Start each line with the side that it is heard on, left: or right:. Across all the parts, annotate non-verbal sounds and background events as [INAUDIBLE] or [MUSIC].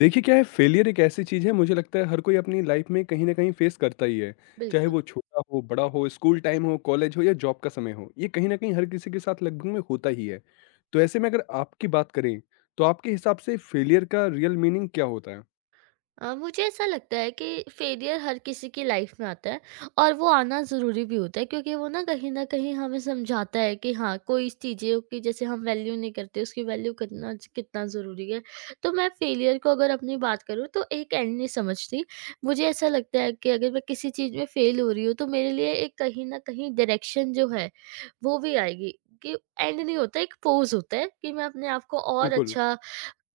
left: देखिए क्या है फेलियर एक ऐसी चीज़ है, मुझे लगता है हर कोई अपनी लाइफ में कहीं ना कहीं फेस करता ही है। चाहे
right: बिल्कुल।
left: वो छोटा हो, बड़ा हो, स्कूल टाइम हो, कॉलेज हो या जॉब का समय हो, ये कहीं ना कहीं हर किसी के साथ लगभग में होता ही है। तो ऐसे में अगर आपकी बात करें, तो आपके हिसाब से फेलियर का रियल मीनिंग क्या होता है?
right: मुझे ऐसा लगता है कि फेलियर हर किसी की लाइफ में आता है और वो आना ज़रूरी भी होता है, क्योंकि वो ना कहीं न कहीं हमें समझाता है कि हाँ, कोई चीज़ें की जैसे हम वैल्यू नहीं करते, उसकी वैल्यू करना कितना ज़रूरी है। तो मैं फेलियर को अगर अपनी बात करूँ तो एक एंड नहीं समझती। मुझे ऐसा लगता है कि अगर मैं किसी चीज़ में फेल हो रही हूँ तो मेरे लिए एक कहीं न कहीं डायरेक्शन जो है, वो भी आएगी कि एंड नहीं होता, एक पोज़ होता है कि मैं अपने आप को और
left: बिल्कुल।
right: अच्छा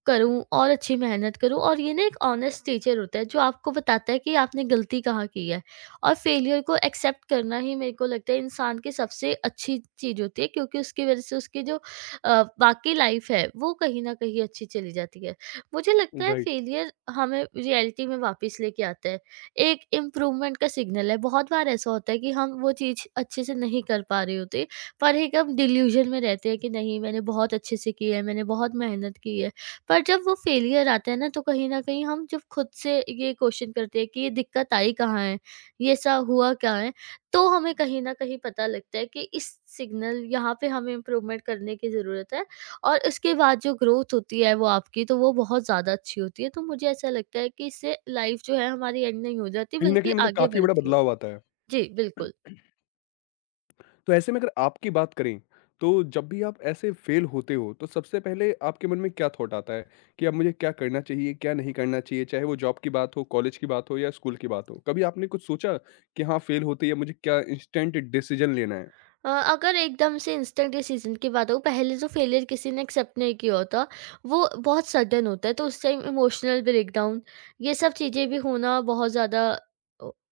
right: करूँ और अच्छी मेहनत करूँ, और ये ना एक ऑनेस्ट टीचर होता है जो आपको बताता है कि आपने गलती कहाँ की है। और फेलियर को एक्सेप्ट करना ही मेरे को लगता है इंसान की सबसे अच्छी चीज़ होती है, क्योंकि उसकी वज़ह से उसकी जो बाकी लाइफ़ है वो कहीं न कहीं अच्छी चली जाती है। मुझे लगता है
left: राइट।
right: फेलियर हमें रियलिटी में वापस लेके आता है। एक इम्प्रूवमेंट का सिग्नल है, बहुत बार ऐसा होता है कि हम वो चीज़ अच्छे से नहीं कर पा रहे होते, पर एक हम डिल्यूज़न में रहते हैं कि नहीं, मैंने बहुत अच्छे से की है, मैंने बहुत मेहनत की है। पर जब वो फेलियर आता है ना, तो कहीं न कहीं हम जब खुद से ये क्वेश्चन करते हैं कि ये दिक्कत आई कहाँ है? ये ऐसा हुआ क्या है? तो हमें कहीं न कहीं पता लगता है कि इस सिग्नल यहाँ पे हमें इम्प्रूवमेंट करने की ज़रूरत है, और इसके बाद जो ग्रोथ होती है वो आपकी, तो वो बहुत ज़्यादा अच्छी होती है। तो मुझे ऐसा लगता है कि इससे लाइफ़ जो है हमारी एंड नहीं हो जाती,
left: कहीं ना
right: बल्कि
left: कहीं मतलब
right: आगे
left: काफी बड़ा
right: बढ़ती है।
left: बदलाव आता है।
right: जी, बिल्कुल।
left: तो ऐसे में अगर आपकी बात करें, तो जब भी आप ऐसे फ़ेल होते हो, तो सबसे पहले आपके मन में क्या थॉट आता है कि अब मुझे क्या करना चाहिए, क्या नहीं करना चाहिए? चाहे वो जॉब की बात हो, कॉलेज की बात हो या स्कूल की बात हो। कभी आपने कुछ सोचा कि हाँ, फ़ेल होते ही अब मुझे क्या इंस्टेंट डिसीज़न लेना है?
right: अगर एकदम से इंस्टेंट डिसीज़न की बात हो, पहले जो फेलियर किसी ने एक्सेप्ट नहीं किया होता, वो बहुत सडन होता है, तो उस टाइम इमोशनल ब्रेकडाउन, ये सब चीज़ें भी होना बहुत ज़्यादा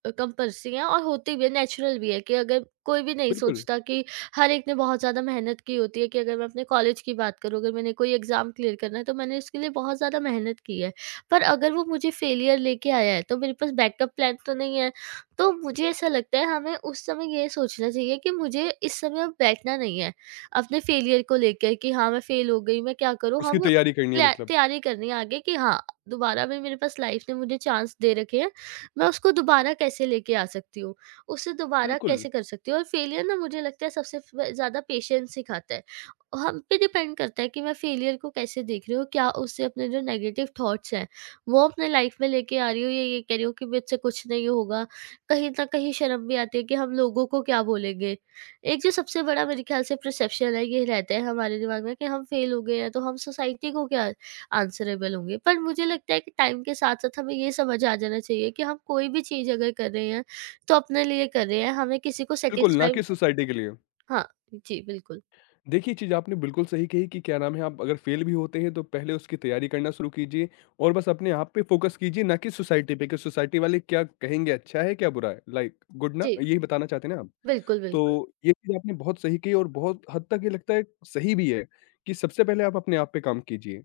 right: कंपल्सरी है, और होती भी है, नेचुरल भी है कि अगर कोई भी नहीं
left: बिल्कुल,
right: सोचता कि हर एक ने बहुत ज़्यादा मेहनत की होती है। कि अगर मैं अपने कॉलेज की बात करूँ, अगर मैंने कोई एग्ज़ाम क्लियर करना है, तो मैंने इसके लिए बहुत ज़्यादा मेहनत की है। पर अगर वो मुझे फेलियर लेके आया है, तो मेरे पास बैकअप प्लान तो नहीं है। तो मुझे ऐसा लगता है हमें उस समय ये सोचना चाहिए कि मुझे इस समय अब बैठना नहीं है, अपने फेलियर को लेकर कि हाँ, मैं फेल हो गई, मैं क्या करूँ?
left: उसकी
right: हमें
left: तैयारी करनी है
right: प्लै
left: मतलब।
right: तैयारी करनी है आगे कि हाँ, दोबारा भी मेरे पास लाइफ़ ने मुझे चांस दे रखे हैं, मैं उसको दोबारा कैसे लेके आ सकती हूँ? उसे दोबारा
left: बिल्कुल,
right: कैसे कर सकती हूँ? और फेलियर ना, मुझे लगता है सबसे फ ज़्यादा पेशेंस सिखाता है। हम पे डिपेंड करता है कि मैं फेलियर को कैसे देख रही हूँ, क्या उससे अपने जो नेगेटिव थॉट्स हैं, वो अपने लाइफ़ में लेके आ रही हूँ, या ये कह रही हूँ कि मुझसे कुछ नहीं होगा। कहीं न कहीं शर्म भी आती है कि हम, लोगों को क्या बोलेंगे। एक जो सबसे बड़ा मेरे ख़्याल से परसेप्शन है, ये रहता है हमारे दिमाग में कि हम फेल हो गए हैं तो हम सोसाइटी को क्या आंसरेबल होंगे। पर मुझे लगता है कि टाइम के साथ-साथ हमें ये समझ आ जाना चाहिए कि हम कोई भी चीज़ अगर कर रहे हैं तो अपने लिए कर रहे हैं, हमें किसी को
left: बिल्कुल, ना
right: सैटिस्फाई।
left: कि सोसाइटी के लिए।
right: हाँ, जी बिल्कुल।
left: देखिए, ये चीज़ आपने बिल्कुल सही कही कि क्या नाम है, आप अगर फेल भी होते हैं, तो पहले उसकी तैयारी करना शुरू कीजिए और बस अपने आप पे फोकस कीजिए, ना कि सोसाइटी पे कि सोसाइटी वाले क्या कहेंगे, अच्छा है, क्या बुरा है? लाइक गुड ना,
right: जी,
left: यही बताना चाहते हैं ना आप?
right: बिल्कुल, बिल्कुल।
left: तो ये चीज़ आपने बहुत सही कही और बहुत हद तक ये लगता है सही भी है कि सबसे पहले आप अपने आप पे काम कीजिए।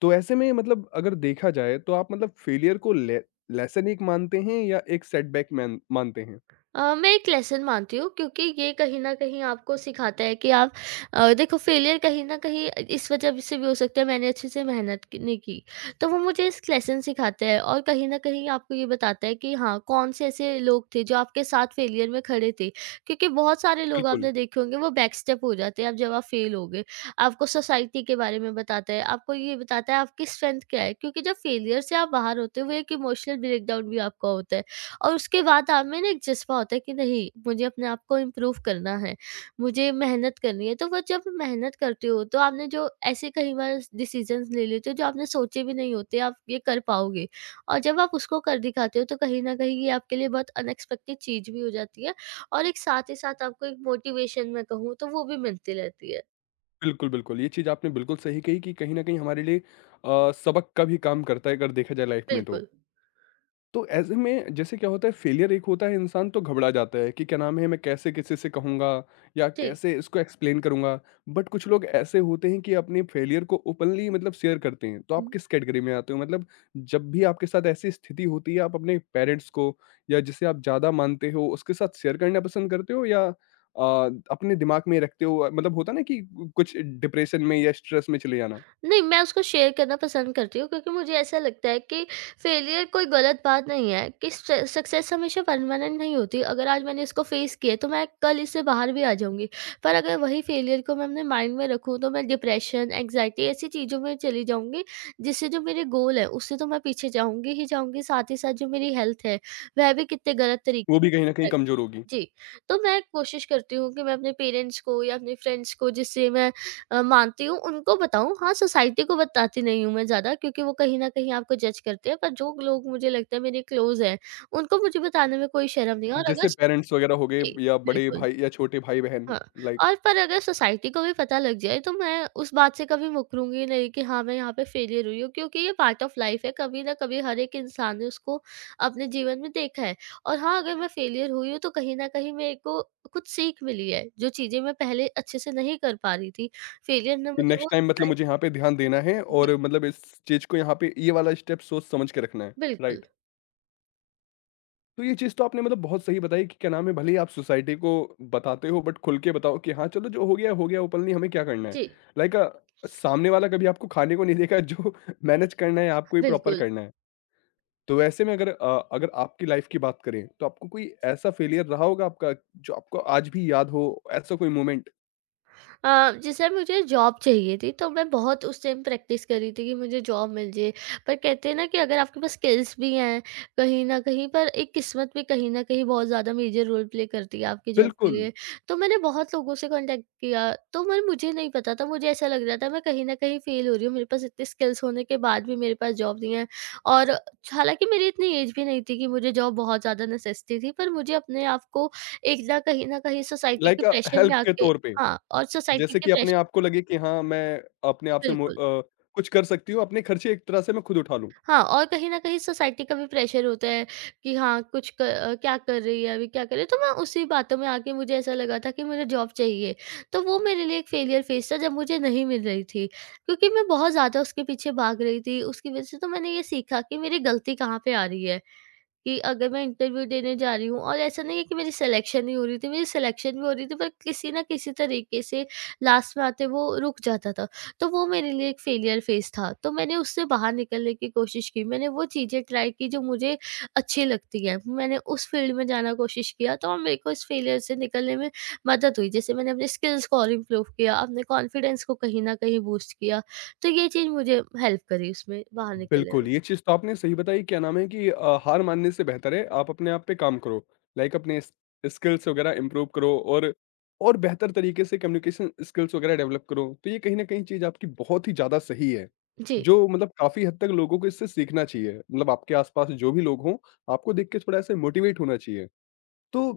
left: तो ऐसे में मतलब अगर देखा जाए, तो आप मतलब फेलियर को ले लेसन एक मानते हैं या एक सेटबैक मैन मानते हैं?
right: मैं एक लेसन मानती हूँ, क्योंकि ये कहीं न कहीं आपको सिखाता है कि आप, देखो, फेलियर कहीं न कहीं इस वजह से भी हो सकता है, मैंने अच्छे से मेहनत की नहीं की। तो वो मुझे इस लेसन सिखाता है, और कहीं न कहीं आपको ये बताता है कि हाँ, कौन-से ऐसे लोग थे जो आपके साथ फेलियर में खड़े थे। क्योंकि बहुत सारे लोग
left: बिल्कुल।
right: आपने देखे होंगे वो बैक स्टेप हो जाते हैं अब जब आप फेल हो गए। आपको सोसाइटी के बारे में बताता है, आपको ये बताता है आपकी स्ट्रेंथ क्या है, क्योंकि जब फेलियर से आप बाहर होते हो, वो एक इमोशनल ब्रेकडाउन भी आपका होता है। और उसके बाद आप में ना एक जज़्बा होता है कि नहीं, मुझे अपने आप को इम्प्रूव करना है, मुझे मेहनत करनी है। तो वो जब मेहनत करते हो तो आपने जो ऐसे कई बार डिसीज़न्स ले लेते हो, जो आपने सोचे भी नहीं होते आप ये कर पाओगे। और जब आप उसको कर दिखाते हो तो कहीं न कहीं ये आपके लिए बहुत अनएक्सपेक्टेड चीज़ भी हो जाती है, और एक साथ ही साथ आपको एक मोटिवेशन, मैं कहूँ तो, वो भी मिलती रहती है।
left: बिल्कुल, बिल्कुल। ये चीज़ आपने बिल्कुल सही कही कि कहीं न कहीं हमारे लिए सबक का भी काम करता है अगर देखा जाए लाइफ़ में तो।
right: बिल्कुल।
left: तो ऐसे में जैसे क्या होता है, फेलियर एक होता है, इंसान तो घबरा जाता है कि क्या नाम है, मैं कैसे किसी से कहूँगा या
right: जी।
left: कैसे इसको एक्सप्लेन करूँगा। बट कुछ लोग ऐसे होते हैं कि अपने फेलियर को ओपनली मतलब शेयर करते हैं, तो
right: हुँ।
left: आप किस कैटेगरी में आते हो मतलब जब भी आपके साथ ऐसी स्थिति होती है, आप अपने पेरेंट्स को या जिसे आप ज़्यादा मानते हो उसके साथ शेयर करना पसंद करते हो या अपने दिमाग में रखते हो, मतलब होता ना कि कुछ डिप्रेशन में या स्ट्रेस में चले जाना।
right: नहीं, मैं उसको शेयर करना पसंद करती हूँ, क्योंकि मुझे ऐसा लगता है कि फेलियर कोई गलत बात नहीं है, कि स सक्सेस हमेशा परमानेंट नहीं होती। अगर आज मैंने इसको फेस किया तो मैं कल इससे बाहर भी आ जाऊँगी। पर अगर वही फेलियर को मैं अपने माइंड में रखूँ तो मैं डिप्रेशन, एंग्ज़ायटी, ऐसी चीज़ों में चली जाऊँगी, जिससे जो मेरे गोल है उससे तो मैं पीछे जाऊँगी ही जाऊँगी। साथ ही साथ जो मेरी हेल्थ है, वह भी कितने गलत
left: वो
right: तरीके
left: भी कहीं ना कहीं
right: से।
left: कमजोर होगी।
right: जी। तो मैं कोशिश करती हूँ कि मैं अपने पेरेंट्स को या अपने फ्रेंड्स को, जिससे मैं मानती हूँ, उनको बताऊँ। हाँ, सोसाइटी को बताती नहीं हूँ मैं ज़्यादा, क्योंकि वो कहीं न कहीं आपको जज करते हैं, पर जो लोग मुझे लगता है मेरे क्लोज़ हैं, उनको मुझे बताने में कोई शर्म नहीं है, और अगर।
left: जैसे पेरेंट्स वगैरह हो गए
right: जी,
left: या बड़े
right: बिल्कुल।
left: भाई या छोटे भाई-बहन।
right: हाँ,
left: लाइक
right: और पर अगर सोसाइटी को भी पता लग जाए, तो मैं उस बात से कभी मुकरूँगी नहीं कि हाँ, मैं यहाँ पे फेलियर हुई हूँ, क्योंकि ये पार्ट ऑफ लाइफ़ है, कभी न कभी हर एक इंसान ने उसको अपने जीवन में देखा है। और हाँ, अगर मैं फेलियर हुई हूँ तो कहीं न कहीं मेरे को कुछ सीख मिली है, जो चीज़ें मैं पहले अच्छे से नहीं कर पा रही थी। फेलियर ने
left: कि
right: मुझे वो।
left: नेक्स्ट टाइम मतलब मुझे यहाँ पे ध्यान देना है
right: जी।
left: और मतलब इस चीज़ को यहाँ पे ये वाला स्टेप सोच समझ के रखना है,
right: बिल्कुल।
left: राइट। तो ये चीज़ तो आपने मतलब बहुत सही बताई कि क्या नाम है, भले ही आप सोसाइटी को बताते हो, बट खुल के बताओ कि हाँ, चलो जो हो गया, हो गया, ओपनली हमें क्या करना है।
right: जी,
left: लाइक सामने वाला कभी आपको खाने को नहीं देगा, जो [LAUGHS] मैनेज करना है आपको ही प्रॉपर
right: बिल्कुल।
left: करना है। तो वैसे में अगर अगर आपकी लाइफ़ की बात करें, तो आपको कोई ऐसा फेलियर रहा होगा आपका जो आपको आज भी याद हो, ऐसा कोई मोमेंट?
right: जैसे मुझे जॉब चाहिए थी, तो मैं बहुत उस टाइम प्रैक्टिस कर रही थी कि मुझे जॉब मिल जाए। पर कहते हैं ना कि अगर आपके पास स्किल्स भी हैं, कहीं ना कहीं पर एक किस्मत भी कहीं ना कहीं बहुत ज़्यादा मेजर रोल प्ले करती है आपकी जॉब के
left: बिल्कुल,
right: लिए। तो मैंने बहुत लोगों से कांटेक्ट किया, तो मैं, मुझे नहीं पता था, मुझे ऐसा लग रहा था मैं कहीं ना कहीं फेल हो रही हूँ, मेरे पास इतने स्किल्स होने के बाद भी मेरे पास जॉब नहीं है। और हालांकि मेरी इतनी एज भी नहीं थी कि मुझे जॉब बहुत ज़्यादा नेसेसिटी थी, पर मुझे अपने आप को एक ना, कहीं ना कहीं सोसाइटी के
left: लाइक
right: प्रेशर में
left: हेल्प के
right: आके।
left: तौर पे।
right: हाँ, और सोसाइटी
left: जैसे
right: के
left: कि अपने
right: प्रेशर।
left: आप को लगे कि हाँ, मैं अपने आप से
right: बिल्कुल।
left: कुछ कर सकती हूँ, अपने खर्चे एक तरह से मैं खुद उठा लूँ।
right: हाँ, और कहीं न कहीं सोसाइटी का भी प्रेशर होता है कि हाँ, कुछ क्या कर रही है अभी, क्या कर रही है? तो मैं उसी बातों में आके मुझे ऐसा लगा था कि मुझे जॉब चाहिए। तो वो मेरे लिए एक फेलियर फेज़ था जब मुझे नहीं मिल रही थी, क्योंकि मैं बहुत ज़्यादा उसके पीछे भाग रही थी। उसकी वज़ह से तो मैंने ये सीखा कि मेरी गलती कहाँ पे आ रही है। कि अगर मैं इंटरव्यू देने जा रही हूँ, और ऐसा नहीं है कि मेरी सिलेक्शन नहीं हो रही थी, मेरी सिलेक्शन भी हो रही थी, पर किसी न किसी तरीके से लास्ट में आते वो रुक जाता था। तो वो मेरे लिए एक फेलियर फेज़ था। तो मैंने उससे बाहर निकलने की कोशिश की, मैंने वो चीज़ें ट्राई की जो मुझे अच्छी लगती हैं। मैंने उस फील्ड में जाना कोशिश किया, तो मेरे को इस फेलियर से निकलने में मदद हुई। जैसे मैंने अपने स्किल्स को और इम्प्रूव किया, अपने कॉन्फिडेंस को कहीं न कहीं बूस्ट किया। तो ये चीज़ मुझे हेल्प करी उसमें बाहर निकलने में।
left: बिल्कुल, ये चीज़ तो आपने सही बताई, क्या नाम है कि हार मानने से बेहतर है आप अपने आप पे काम करो। लाइक अपने स स्किल्स वगैरह इम्प्रूव करो और बेहतर तरीके से कम्युनिकेशन स्किल्स वगैरह डेवलप करो। तो ये कहीं न कहीं चीज़ आपकी बहुत ही ज़्यादा सही है,
right: जी।
left: जो मतलब काफ़ी हद तक लोगों को इससे सीखना चाहिए। मतलब आपके आस-पास जो भी लोग हों, आपको देख के थोड़ा ऐसे मोटिवेट होना चाहिए। तो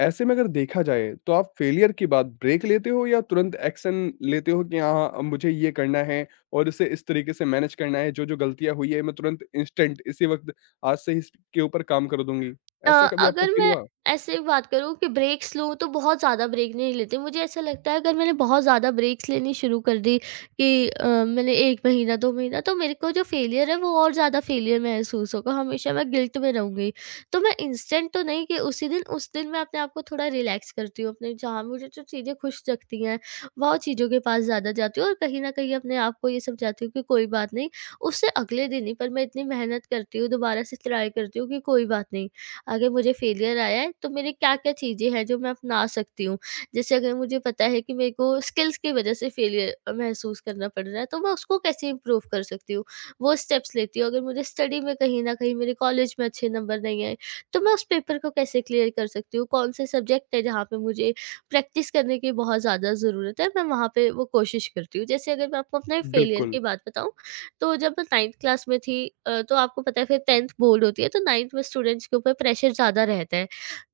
left: ऐसे में अगर देखा जाए, तो आप फेलियर के बाद ब्रेक लेते हो या तुरंत एक्शन लेते हो कि हाँ, अब मुझे ये करना है और इसे इस तरीके से मैनेज करना है, जो जो गलतियां हुई है मैं तुरंत इंस्टेंट इसी वक्त आज से ही इसके ऊपर काम कर दूंगी,
right: अ,
left: ऐसा कभी आपको
right: अगर
left: फील
right: मैं
left: हुआ?
right: ऐसे बात करूँ कि ब्रेक्स लूँ, तो बहुत ज़्यादा ब्रेक नहीं लेती। मुझे ऐसा लगता है अगर मैंने बहुत ज़्यादा ब्रेक्स लेनी शुरू कर दी कि मैंने 1 महीना 2 महीना, तो मेरे को जो फेलियर है वो और ज़्यादा फेलियर महसूस होगा। हमेशा मैं गिल्ट में रहूँगी। तो मैं इंस्टेंट तो नहीं, कि उसी दिन उस दिन मैं अपने आप को थोड़ा रिलैक्स करती हूँ। अपने जहाँ मुझे जो चीज़ें खुश रखती हैं, वो चीज़ों के पास ज़्यादा जाती हूँ, और कहीं न कहीं अपने आप को ये समझाती हूँ कि कोई बात नहीं, उससे अगले दिन ही पर मैं इतनी मेहनत करती हूँ, दोबारा से ट्राई करती हूँ कि कोई बात नहीं। अगर मुझे फेलियर आया है तो मेरी क्या-क्या चीज़ें हैं जो मैं अपना सकती हूँ। जैसे अगर मुझे पता है कि मेरे को स्किल्स की वजह से फेलियर महसूस करना पड़ रहा है, तो मैं उसको कैसे इम्प्रूव कर सकती हूँ, वो स्टेप्स लेती हूँ। अगर मुझे स्टडी में कहीं न कहीं मेरे कॉलेज में अच्छे नंबर नहीं आए तो मैं उस पेपर को कैसे क्लियर कर सकती हूँ, कौन से सब्जेक्ट है जहाँ पे मुझे प्रैक्टिस करने की बहुत ज़्यादा ज़रूरत है, मैं वहाँ पे वो कोशिश करती हूँ। जैसे अगर मैं आपको अपने फेलियर की
left: बिल्कुल।
right: बात बताऊँ तो जब मैं 9th क्लास में थी, तो आपको पता है फिर 10th बोर्ड होती है, तो 9th में स्टूडेंट्स के ऊपर प्रेशर ज़्यादा रहता है।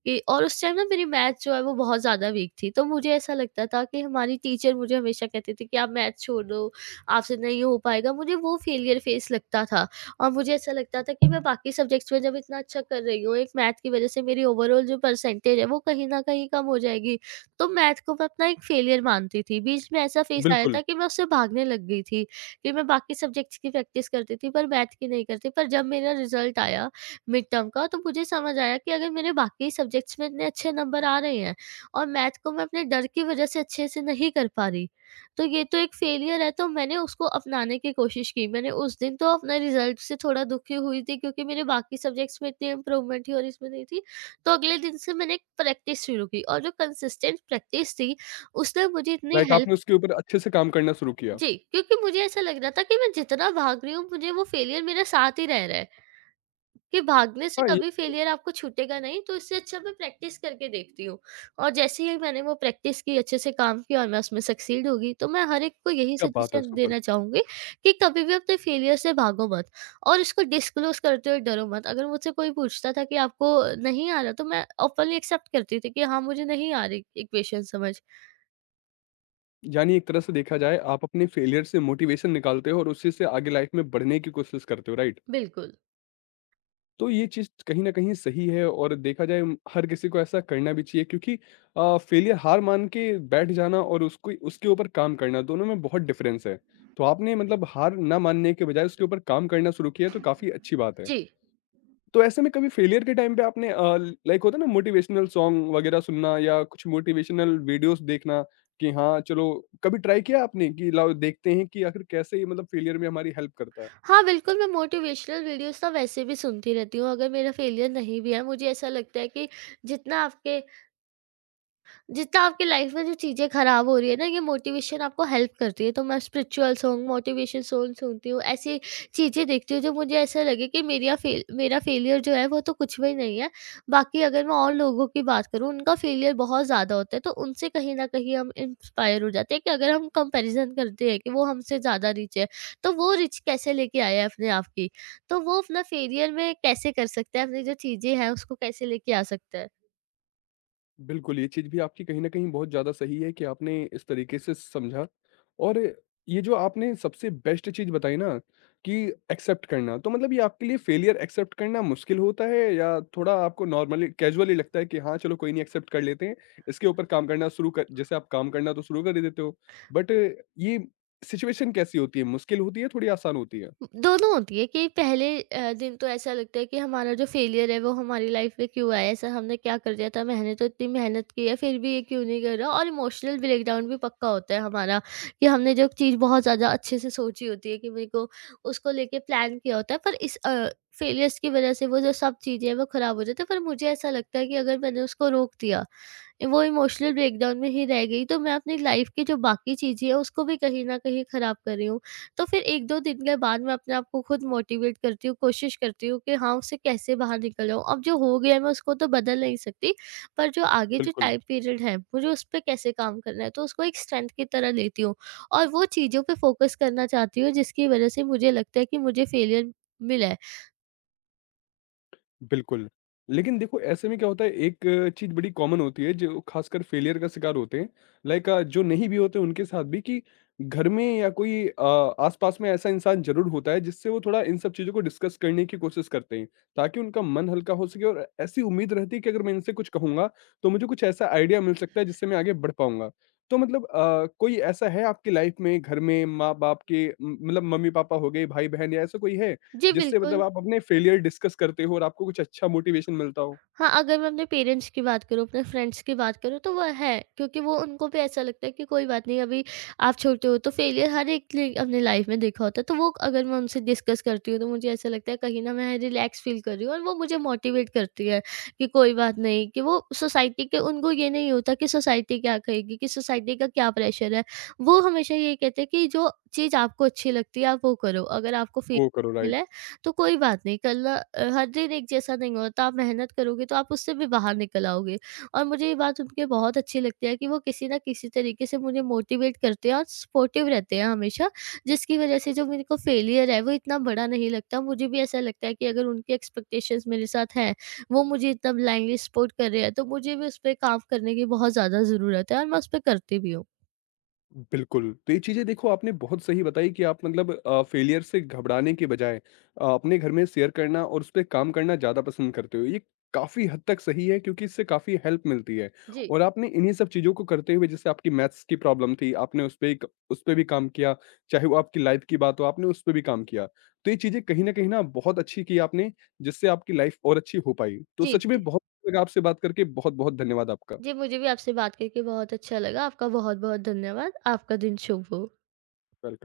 right: कि और उस टाइम ना मेरी मैथ जो है वो बहुत ज़्यादा वीक थी, तो मुझे ऐसा लगता था कि हमारी टीचर मुझे हमेशा कहती थी कि आप मैथ छोड़ दो, आपसे नहीं हो पाएगा। मुझे वो फेलियर फेस लगता था और मुझे ऐसा लगता था कि मैं बाकी सब्जेक्ट्स में जब इतना अच्छा कर रही हूँ, एक मैथ की वजह से मेरी ओवरऑल जो परसेंटेज है वो कहीं ना कहीं कम हो जाएगी। तो मैथ को मैं अपना एक फेलियर मानती थी। बीच में ऐसा फेस आया
left: बिल्कुल।
right: था कि मैं उससे भागने लग गई थी कि मैं बाकी सब्जेक्ट्स की प्रैक्टिस करती थी पर मैथ की नहीं करती। पर जब मेरा रिजल्ट आया मिड टर्म का, तो मुझे समझ आया कि अगर मेरे बाकी सब्जेक्ट्स में इतने अच्छे नंबर आ रहे हैं और मैथ को मैं अपने डर की वजह से अच्छे से नहीं कर पा रही, तो ये तो एक फेलियर है। तो मैंने उसको अपनाने की कोशिश की। मैंने उस दिन तो अपने रिजल्ट से थोड़ा दुखी हुई थी क्योंकि मेरे बाकी सब्जेक्ट्स में इतनी इम्प्रूवमेंट थी और इसमें नहीं थी। तो अगले दिन से मैंने प्रैक्टिस शुरू की और जो कंसिस्टेंट प्रैक्टिस थी उसने मुझे इतनी
left: लाइक
right: हेल्प।
left: आपने उसके ऊपर अच्छे से काम करना शुरू किया।
right: जी, क्योंकि मुझे ऐसा लग रहा था कि मैं जितना भाग रही हूँ, मुझे वो फेलियर मेरे साथ ही रह रहा है, कि भागने से
left: हाँ ये
right: कभी
left: तो
right: फेलियर आपको छूटेगा नहीं, तो इससे अच्छा मैं प्रैक्टिस करके देखती हूँ। और जैसे ही मैंने वो प्रैक्टिस की, अच्छे से काम किया और मैं उसमें सक्सीड हो गई, तो मैं हर एक को यही
left: क्या बात है,
right: सजेशन
left: सुपर।
right: देना चाहूँगी कि कभी भी अपने फेलियर से भागो मत और इसको डिस्क्लोज़ करते हुए डरो मत। अगर मुझसे कोई पूछता था कि आपको नहीं आ रहा, तो मैं ओपनली एक्सेप्ट करती थी कि हाँ, मुझे नहीं आ रही इक्वेशन समझ।
left: यानी एक तरह से देखा जाए, आप अपने फेलियर से मोटिवेशन निकालते हो और उसी से आगे लाइफ में बढ़ने की कोशिश करते हो, राइट।
right: बिल्कुल।
left: तो ये चीज़ कहीं न कहीं सही है और देखा जाए हर किसी को ऐसा करना भी चाहिए, क्योंकि फेलियर हार मान के बैठ जाना और उसको उसके ऊपर काम करना, दोनों में बहुत डिफरेंस है। तो आपने मतलब हार ना मानने के बजाय उसके ऊपर काम करना शुरू किया, तो काफ़ी अच्छी बात है।
right: जी।
left: तो ऐसे में कभी फेलियर के टाइम पे आपने लाइक होता है ना, मोटिवेशनल सॉन्ग वगैरह सुनना या कुछ मोटिवेशनल वीडियोज़ देखना कि हाँ, चलो कभी ट्राई किया आपने कि लाओ देखते हैं कि आखिर कैसे ये मतलब फेलियर में हमारी हेल्प करता है?
right: हाँ, बिल्कुल, मैं मोटिवेशनल वीडियोज़ तो वैसे भी सुनती रहती हूँ, अगर मेरा फेलियर नहीं भी है, मुझे ऐसा लगता है कि जितना आपके जितना आपकी लाइफ में जो चीज़ें खराब हो रही है ना, ये मोटिवेशन आपको हेल्प करती है। तो मैं स्पिरिचुअल सॉन्ग मोटिवेशन सॉन्ग सुनती हूँ, ऐसी चीज़ें देखती हूँ जो मुझे ऐसा लगे कि मेरा फेलियर जो है वो तो कुछ भी नहीं है। बाकी अगर मैं और लोगों की बात करूँ, उनका फेलियर बहुत ज़्यादा होता है तो उनसे कहीं ना कहीं हम इंस्पायर हो जाते हैं कि अगर हम कंपेरिजन करते हैं कि वो हमसे ज़्यादा रिच है, तो वो रिच कैसे लेके आया है अपने आप की, तो वो अपना फेलियर में कैसे कर सकता है, अपनी जो चीज़ें हैं उसको कैसे लेके आ सकता है।
left: बिल्कुल, ये चीज़ भी आपकी कहीं न कहीं बहुत ज़्यादा सही है कि आपने इस तरीके से समझा और ये जो आपने सबसे बेस्ट चीज़ बताई ना कि एक्सेप्ट करना, तो मतलब ये आपके लिए फेलियर एक्सेप्ट करना मुश्किल होता है या थोड़ा आपको नॉर्मली कैजुअली लगता है कि हाँ, चलो कोई नहीं, एक्सेप्ट कर लेते हैं, इसके ऊपर काम करना शुरू कर, जैसे आप काम करना तो शुरू कर ही देते हो, बट ये सिचुएशन कैसी होती है? मुश्किल होती है, थोड़ी आसान होती है?
right: दोनों होती है कि पहले दिन तो ऐसा लगता है कि हमारा जो फेलियर है वो हमारी लाइफ में क्यों आया, ऐसा हमने क्या कर दिया था, मैंने तो इतनी मेहनत की है फिर भी ये क्यों नहीं कर रहा, और इमोशनल ब्रेकडाउन भी पक्का होता है हमारा कि हमने जो चीज़ बहुत ज़्यादा अच्छे से सोची होती है कि मेरे को उसको लेके प्लान किया होता है, पर इस फेलियर्स की वजह से वो जो सब चीज़ें हैं वो ख़राब हो जाती है। पर मुझे ऐसा लगता है कि अगर मैंने उसको रोक दिया वो इमोशनल ब्रेकडाउन में ही रह गई, तो मैं अपनी लाइफ की जो बाकी चीज़ें हैं उसको भी कहीं न कहीं ख़राब कर रही हूँ। तो फिर 1-2 दिन के बाद मैं अपने आप को खुद मोटिवेट करती हूँ, कोशिश करती हूँ कि हाँ, उससे कैसे बाहर निकल जाऊँ। अब जो हो गया है मैं उसको तो बदल नहीं सकती, पर जो आगे जो
left: बिल्कुल।
right: टाइम पीरियड है मुझे उस पे कैसे काम करना है, तो उसको एक स्ट्रेंथ की तरह लेती हूँ। और वो चीज़ों पे फ़ोकस करना चाहती हूँ जिसकी वज़ह से मुझे लगता है कि मुझे फेलियर मिला है।
left: बिल्कुल। लेकिन देखो, ऐसे में क्या होता है, एक चीज़ बड़ी कॉमन होती है जो ख़ासकर फेलियर का शिकार होते हैं, लाइक जो नहीं भी होते उनके साथ भी कि घर में या कोई आस-पास में ऐसा इंसान ज़रूर होता है जिससे वो थोड़ा इन सब चीज़ों को डिस्कस करने की कोशिश करते हैं, ताकि उनका मन हल्का हो सके और ऐसी उम्मीद रहती है कि अगर मैं इनसे कुछ कहूँगा, तो मुझे कुछ ऐसा आइडिया मिल सकता है जिससे मैं आगे बढ़ पाऊँगा। तो मतलब कोई ऐसा है आपकी लाइफ़ में, घर में माँ-बाप के म मतलब मम्मी-पापा हो गए, भाई-बहन या ऐसा कोई है?
right: जी
left: जिससे मतलब
right: बिल्कुल।
left: आप अपने फेलियर डिस्कस करते हो और आपको कुछ अच्छा मोटिवेशन मिलता हो।
right: हाँ, अगर मैं अपने पेरेंट्स की बात करूँ, अपने फ्रेंड्स की बात करूँ, तो वो है, क्योंकि वो उनको भी ऐसा लगता है कि कोई बात नहीं, अभी आप छोटे हो, तो फेलियर हर एक ने अपनी लाइफ़ में देखा होता है। तो वो अगर मैं उनसे डिस्कस करती हूँ तो मुझे ऐसा लगता है कहीं न मैं रिलैक्स फ़ील कर रही हूँ और वो मुझे मोटिवेट करती है कि कोई बात नहीं, कि वो सोसाइटी के उनको ये नहीं होता कि सोसाइटी क्या कहेगी, कि सोसाइटी का क्या प्रेशर है। वो हमेशा ये कहते हैं कि जो चीज़ आपको अच्छी लगती है आप वो करो, अगर आपको फी
left: वो करो,
right: मिला
left: राइट।
right: है तो कोई बात नहीं। कल हर दिन एक जैसा नहीं होता, आप मेहनत करोगे तो आप उससे भी बाहर निकल आओगे। और मुझे ये बात उनके बहुत अच्छी लगती है कि वो किसी ना किसी तरीके से मुझे मोटिवेट करते हैं और सपोर्टिव रहते हैं हमेशा, जिसकी वजह से जो मेरे को फेलियर है वो इतना बड़ा नहीं लगता। मुझे भी ऐसा लगता है कि अगर उनकी एक्सपेक्टेशंस मेरे साथ हैं, वो मुझे इतना ब्लाइंडली सपोर्ट कर रहे हैं, तो मुझे भी उस पर काम करने की बहुत ज़्यादा ज़रूरत है और मैं उस पर करती भी हूँ।
left: बिल्कुल, तो ये चीज़ें देखो आपने बहुत सही बताई कि आप मतलब फेलियर से घबराने के बजाय अपने घर में शेयर करना और उसपे काम करना ज़्यादा पसंद करते हो। ये काफ़ी हद तक सही है क्योंकि इससे काफ़ी हेल्प मिलती है
right: जी
left: और आपने इन्हीं सब चीज़ों को करते हुए, जैसे आपकी मैथ्स की प्रॉब्लम थी, आपने उसपे भी काम किया, चाहे वो आपकी लाइफ़ की बात हो, आपने उसपे भी काम किया। तो ये चीज़ें कहीं न कहीं ना बहुत अच्छी की आपने, जिससे आपकी लाइफ़ और अच्छी हो पाई। तो
right: जी
left: सच
right: जी,
left: में बहुत अच्छा लगा आपसे बात करके, बहुत-बहुत धन्यवाद आपका।
right: जी मुझे भी आपसे बात करके बहुत अच्छा लगा। आपका बहुत बहुत धन्यवाद। आपका दिन शुभ हो।
left: वेलकम।